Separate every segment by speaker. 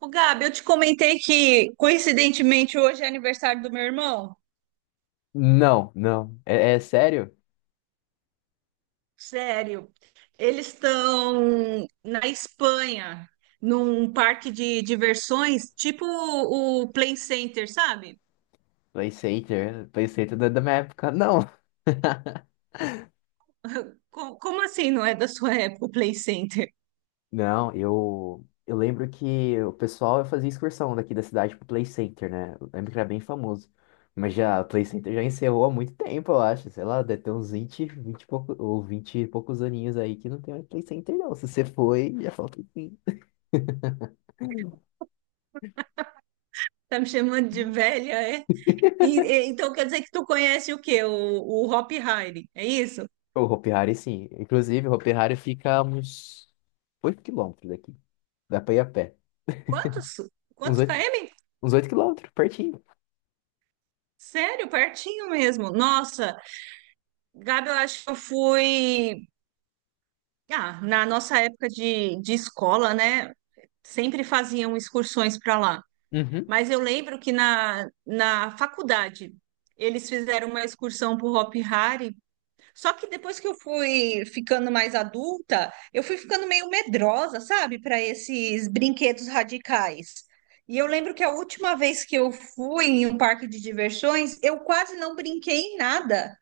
Speaker 1: Ô, Gabi, eu te comentei que, coincidentemente, hoje é aniversário do meu irmão.
Speaker 2: Não. É sério?
Speaker 1: Sério. Eles estão na Espanha, num parque de diversões, tipo o Play Center, sabe?
Speaker 2: PlayStation, PlayStation da minha época, não.
Speaker 1: Como assim não é da sua época o Play Center?
Speaker 2: Não, eu lembro que o pessoal fazia excursão daqui da cidade pro Play Center, né? Eu lembro que era bem famoso. Mas já, o Play Center já encerrou há muito tempo, eu acho. Sei lá, deve ter uns 20, 20 e pouco, ou 20 e poucos aninhos aí que não tem mais Play Center, não. Se você foi, já falta um pouquinho.
Speaker 1: Tá me chamando de velha, é? Então quer dizer que tu conhece o quê? O Hop Harry, é isso?
Speaker 2: O Hopi Hari, sim. Inclusive, o Hopi Hari fica a uns 8 quilômetros daqui. Dá pra ir a pé.
Speaker 1: Quantos?
Speaker 2: Uns
Speaker 1: Quantos
Speaker 2: 8.
Speaker 1: km?
Speaker 2: Uns 8 quilômetros, pertinho.
Speaker 1: Sério, pertinho mesmo. Nossa, Gabi, eu acho que eu fui. Ah, na nossa época de escola, né? Sempre faziam excursões para lá.
Speaker 2: Uhum.
Speaker 1: Mas eu lembro que na faculdade eles fizeram uma excursão para o Hop Hari. Só que depois que eu fui ficando mais adulta, eu fui ficando meio medrosa, sabe, para esses brinquedos radicais. E eu lembro que a última vez que eu fui em um parque de diversões, eu quase não brinquei em nada.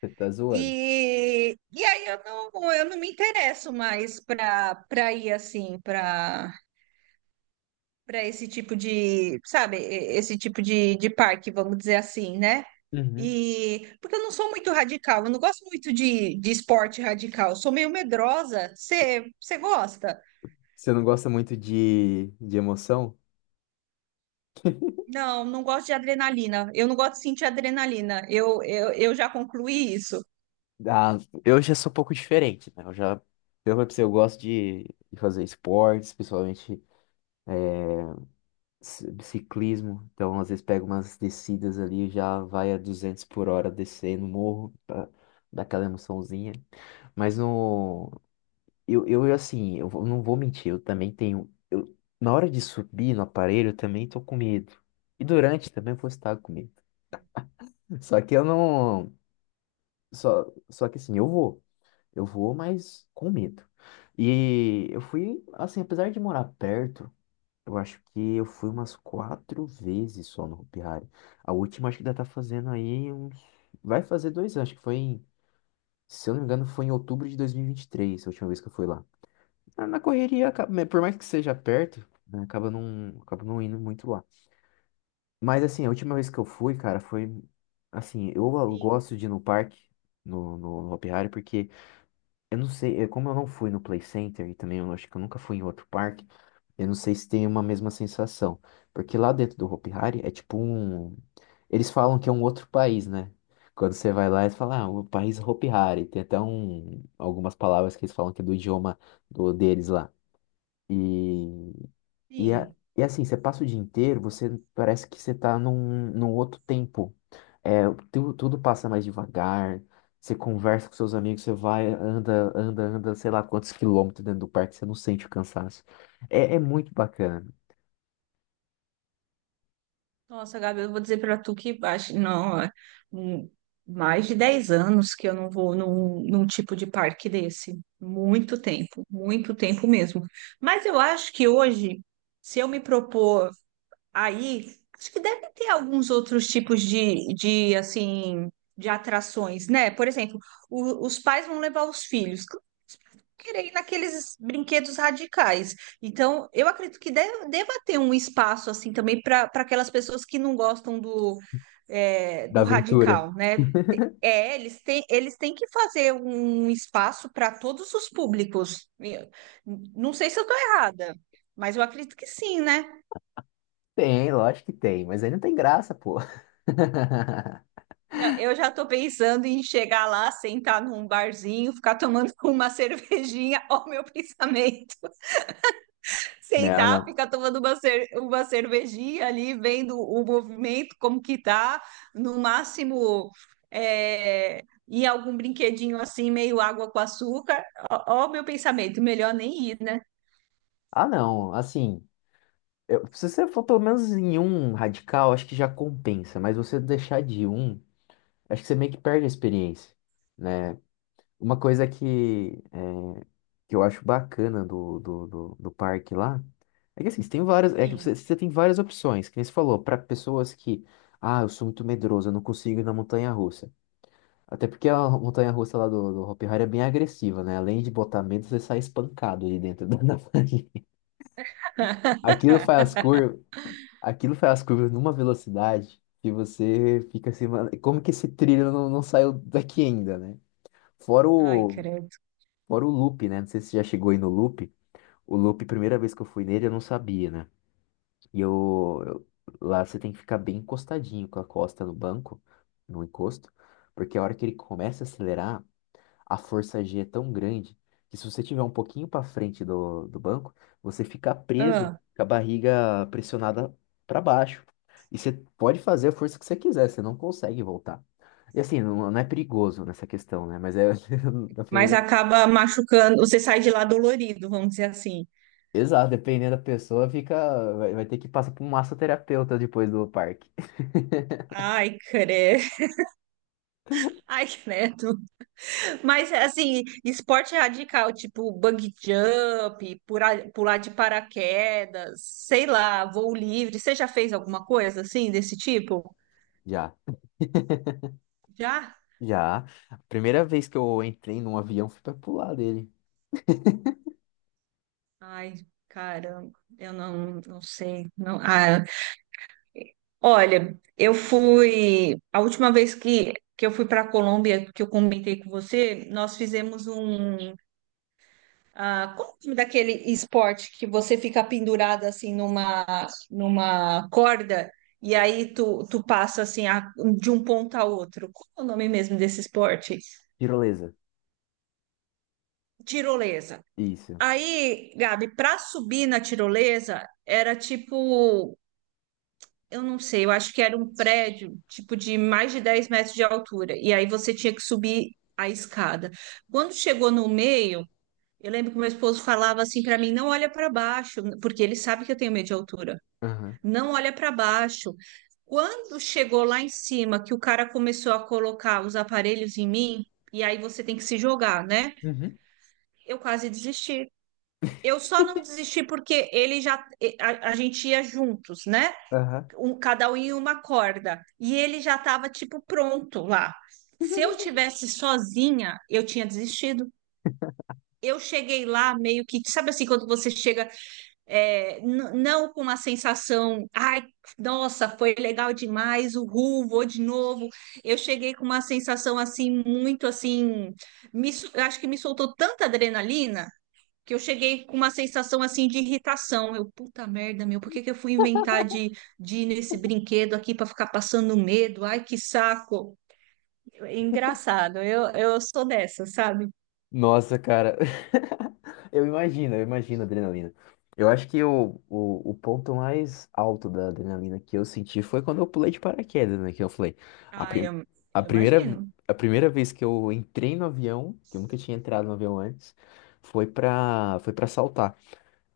Speaker 2: Você tá zoando.
Speaker 1: E aí eu não me interesso mais para ir assim, para esse tipo de, sabe, esse tipo de parque, vamos dizer assim, né?
Speaker 2: Uhum.
Speaker 1: E porque eu não sou muito radical, eu não gosto muito de esporte radical, eu sou meio medrosa. Você gosta?
Speaker 2: Você não gosta muito de emoção?
Speaker 1: Não, não gosto de adrenalina. Eu não gosto de sentir adrenalina. Eu já concluí isso.
Speaker 2: Ah, eu já sou um pouco diferente, né? Eu já, eu falei pra você, eu gosto de fazer esportes, principalmente ciclismo. Então, às vezes, pego umas descidas ali, já vai a 200 por hora descendo o morro, pra dar aquela emoçãozinha. Mas no, eu assim, não vou mentir, eu também tenho. Eu, na hora de subir no aparelho, eu também tô com medo. E durante também eu vou estar com medo. Só que eu não. Só que assim, eu vou. Eu vou, mas com medo. E eu fui, assim, apesar de morar perto, eu acho que eu fui umas quatro vezes só no Hopi Hari. A última acho que ainda tá fazendo aí uns. Vai fazer 2 anos, acho que foi em. Se eu não me engano, foi em outubro de dois mil e vinte e três a última vez que eu fui lá. Na correria, né, por mais que seja perto, né, acaba não indo muito lá. Mas assim, a última vez que eu fui, cara, foi assim, eu
Speaker 1: Sim,
Speaker 2: gosto de ir no parque, no Hopi Hari, porque eu não sei, é, como eu não fui no Play Center e também eu acho que eu nunca fui em outro parque, eu não sei se tem uma mesma sensação. Porque lá dentro do Hopi Hari é tipo um. Eles falam que é um outro país, né? Quando você vai lá, eles falam, ah, o país Hopi Hari. Tem até um, algumas palavras que eles falam que é do idioma do, deles lá. E, e, a-
Speaker 1: sim.
Speaker 2: e é assim, você passa o dia inteiro, você parece que você tá num, num outro tempo. É, tudo passa mais devagar, você conversa com seus amigos, você vai, anda, anda, anda, sei lá quantos quilômetros dentro do parque, você não sente o cansaço. É, é muito bacana,
Speaker 1: Nossa, Gabi, eu vou dizer para tu que acho, não, é, hum, mais de 10 anos que eu não vou num, num tipo de parque desse. Muito tempo mesmo. Mas eu acho que hoje, se eu me propor. Aí, acho que deve ter alguns outros tipos de assim, de atrações, né? Por exemplo, os pais vão levar os filhos. Claro que os pais vão querer ir naqueles brinquedos radicais. Então, eu acredito que deve, deva ter um espaço, assim, também para aquelas pessoas que não gostam do, é,
Speaker 2: da
Speaker 1: do
Speaker 2: aventura.
Speaker 1: radical, né? É, eles têm que fazer um espaço para todos os públicos. Não sei se eu estou errada, mas eu acredito que sim, né?
Speaker 2: Tem, lógico que tem, mas aí não tem graça, pô.
Speaker 1: Não, eu já tô pensando em chegar lá, sentar num barzinho, ficar tomando uma cervejinha, ó, o meu pensamento.
Speaker 2: Não,
Speaker 1: Sentar,
Speaker 2: não.
Speaker 1: ficar tomando uma, uma cervejinha ali, vendo o movimento, como que tá. No máximo, é, ir a algum brinquedinho assim, meio água com açúcar. Ó, ó o meu pensamento, melhor nem ir, né?
Speaker 2: Ah, não, assim, se você for pelo menos em um radical, acho que já compensa, mas você deixar de ir um. Acho que você meio que perde a experiência, né? Uma coisa que, é, que eu acho bacana do parque lá é que assim, você tem várias, é que
Speaker 1: Sim.
Speaker 2: você, você tem várias opções, que nem você falou, para pessoas que, ah, eu sou muito medroso, eu não consigo ir na montanha-russa. Até porque a montanha-russa lá do Hopi Hari é bem agressiva, né? Além de botar medo, você sai espancado ali dentro da Aquilo faz as curvas, aquilo faz as curvas numa velocidade que você fica assim, mano, como que esse trilho não, não saiu daqui ainda, né? Fora
Speaker 1: Ai,
Speaker 2: o,
Speaker 1: credo.
Speaker 2: fora o loop, né? Não sei se você já chegou aí no loop. O loop, primeira vez que eu fui nele, eu não sabia, né? E lá você tem que ficar bem encostadinho com a costa no banco, no encosto, porque a hora que ele começa a acelerar, a força G é tão grande que se você tiver um pouquinho para frente do banco, você fica preso
Speaker 1: Ah,
Speaker 2: com a barriga pressionada para baixo. E você pode fazer a força que você quiser, você não consegue voltar. E assim, não é perigoso nessa questão, né? Mas é, na
Speaker 1: mas
Speaker 2: primeira.
Speaker 1: acaba machucando, você sai de lá dolorido, vamos dizer assim.
Speaker 2: Exato, dependendo da pessoa, fica, vai, vai ter que passar por um massoterapeuta depois do parque.
Speaker 1: Ai, credo. Ai, credo. Mas assim, esporte radical, tipo bungee jump, pular de paraquedas, sei lá, voo livre. Você já fez alguma coisa assim desse tipo?
Speaker 2: Já,
Speaker 1: Já?
Speaker 2: já. A primeira vez que eu entrei num avião, fui pra pular dele.
Speaker 1: Ai, caramba, eu não, não sei. Não, ah, olha, eu fui a última vez que eu fui para a Colômbia, que eu comentei com você, nós fizemos um. Ah, qual o nome daquele esporte que você fica pendurado assim numa corda e aí tu passa assim de um ponto a outro? Qual é o nome mesmo desse esporte?
Speaker 2: Tirolesa.
Speaker 1: Tirolesa.
Speaker 2: Isso.
Speaker 1: Aí, Gabi, para subir na tirolesa era tipo, eu não sei, eu acho que era um prédio tipo de mais de 10 metros de altura e aí você tinha que subir a escada. Quando chegou no meio. Eu lembro que meu esposo falava assim para mim: não olha para baixo, porque ele sabe que eu tenho medo de altura.
Speaker 2: Aham.
Speaker 1: Não olha para baixo. Quando chegou lá em cima, que o cara começou a colocar os aparelhos em mim, e aí você tem que se jogar, né?
Speaker 2: Uhum.
Speaker 1: Eu quase desisti. Eu só não desisti porque ele já, a gente ia juntos, né?
Speaker 2: Aham.
Speaker 1: Um, cada um em uma corda. E ele já estava tipo pronto lá. Se eu tivesse sozinha, eu tinha desistido. Eu cheguei lá meio que, sabe assim, quando você chega é, não com uma sensação, ai, nossa, foi legal demais, uhul, vou de novo. Eu cheguei com uma sensação assim, muito assim, eu acho que me soltou tanta adrenalina que eu cheguei com uma sensação assim de irritação. Eu, puta merda, meu, por que que eu fui inventar de ir nesse brinquedo aqui para ficar passando medo? Ai, que saco. Engraçado, eu sou dessa, sabe?
Speaker 2: Nossa, cara. Eu imagino a adrenalina. Eu acho que o ponto mais alto da adrenalina que eu senti foi quando eu pulei de paraquedas, né? Que eu falei, a,
Speaker 1: Ai,
Speaker 2: prim a
Speaker 1: eu
Speaker 2: primeira,
Speaker 1: imagino.
Speaker 2: a primeira vez que eu entrei no avião, que eu nunca tinha entrado no avião antes, foi pra saltar.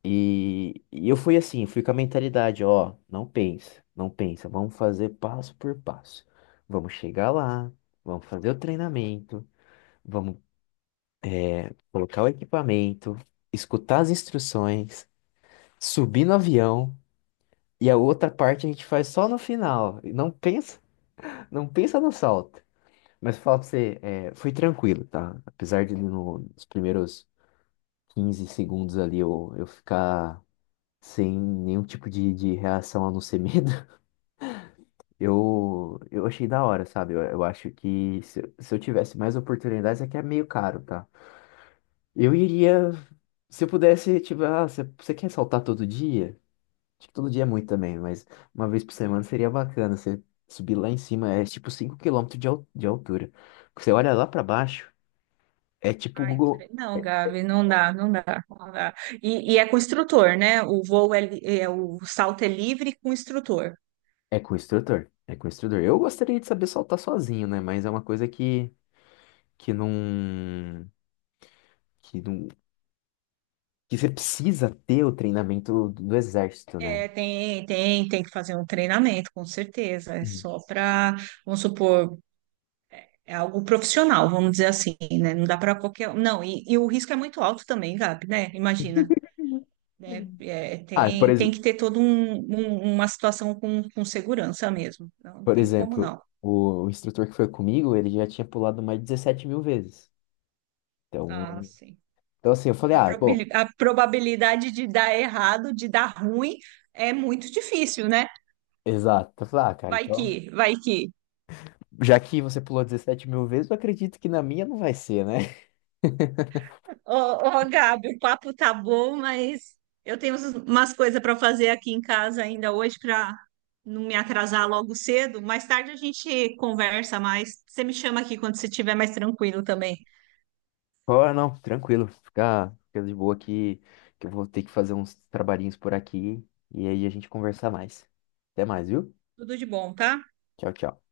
Speaker 2: E eu fui assim, fui com a mentalidade, ó, não pensa, vamos fazer passo por passo. Vamos chegar lá, vamos fazer o treinamento, vamos colocar o equipamento, escutar as instruções, subir no avião e a outra parte a gente faz só no final. E não pensa no salto. Mas falo pra você, é, foi tranquilo, tá? Apesar de nos primeiros 15 segundos ali eu ficar sem nenhum tipo de reação a não ser medo, eu achei da hora, sabe? Eu acho que se eu tivesse mais oportunidades, é que é meio caro, tá? Eu iria se eu pudesse, tipo, ah, você quer saltar todo dia? Acho que todo dia é muito também, mas uma vez por semana seria bacana você subir lá em cima, é tipo 5 km de, de altura. Você olha lá pra baixo, é tipo o
Speaker 1: Ai,
Speaker 2: Google,
Speaker 1: não, Gabi, não dá, não dá, não dá. E é com instrutor, né? O voo é, o salto é livre com instrutor.
Speaker 2: é com o instrutor, é com o instrutor. Eu gostaria de saber saltar sozinho, né? Mas é uma coisa que não, que não, que você precisa ter o treinamento do exército, né?
Speaker 1: É, tem, tem, tem que fazer um treinamento, com certeza. É
Speaker 2: Uhum.
Speaker 1: só para, vamos supor, é algo profissional, vamos dizer assim, né? Não dá para qualquer. Um. Não, e o risco é muito alto também, Gabi, né? Imagina. Né? É,
Speaker 2: Ah,
Speaker 1: tem, tem que ter toda um, uma situação com segurança mesmo. Não
Speaker 2: por
Speaker 1: tem como
Speaker 2: exemplo,
Speaker 1: não.
Speaker 2: o instrutor que foi comigo, ele já tinha pulado mais de 17 mil vezes.
Speaker 1: Ah,
Speaker 2: Então,
Speaker 1: sim.
Speaker 2: então assim, eu falei, ah, bom.
Speaker 1: A probabilidade de dar errado, de dar ruim, é muito difícil, né?
Speaker 2: Exato. Eu falei, ah, cara,
Speaker 1: Vai
Speaker 2: então.
Speaker 1: que, vai que.
Speaker 2: Já que você pulou 17 mil vezes, eu acredito que na minha não vai ser, né?
Speaker 1: Ô, ô, Gabi, o papo tá bom, mas eu tenho umas coisas para fazer aqui em casa ainda hoje para não me atrasar logo cedo. Mais tarde a gente conversa mais. Você me chama aqui quando você estiver mais tranquilo também.
Speaker 2: Ah, não, tranquilo. Fica de boa aqui, que eu vou ter que fazer uns trabalhinhos por aqui. E aí a gente conversar mais. Até mais, viu?
Speaker 1: Tudo de bom, tá?
Speaker 2: Tchau, tchau.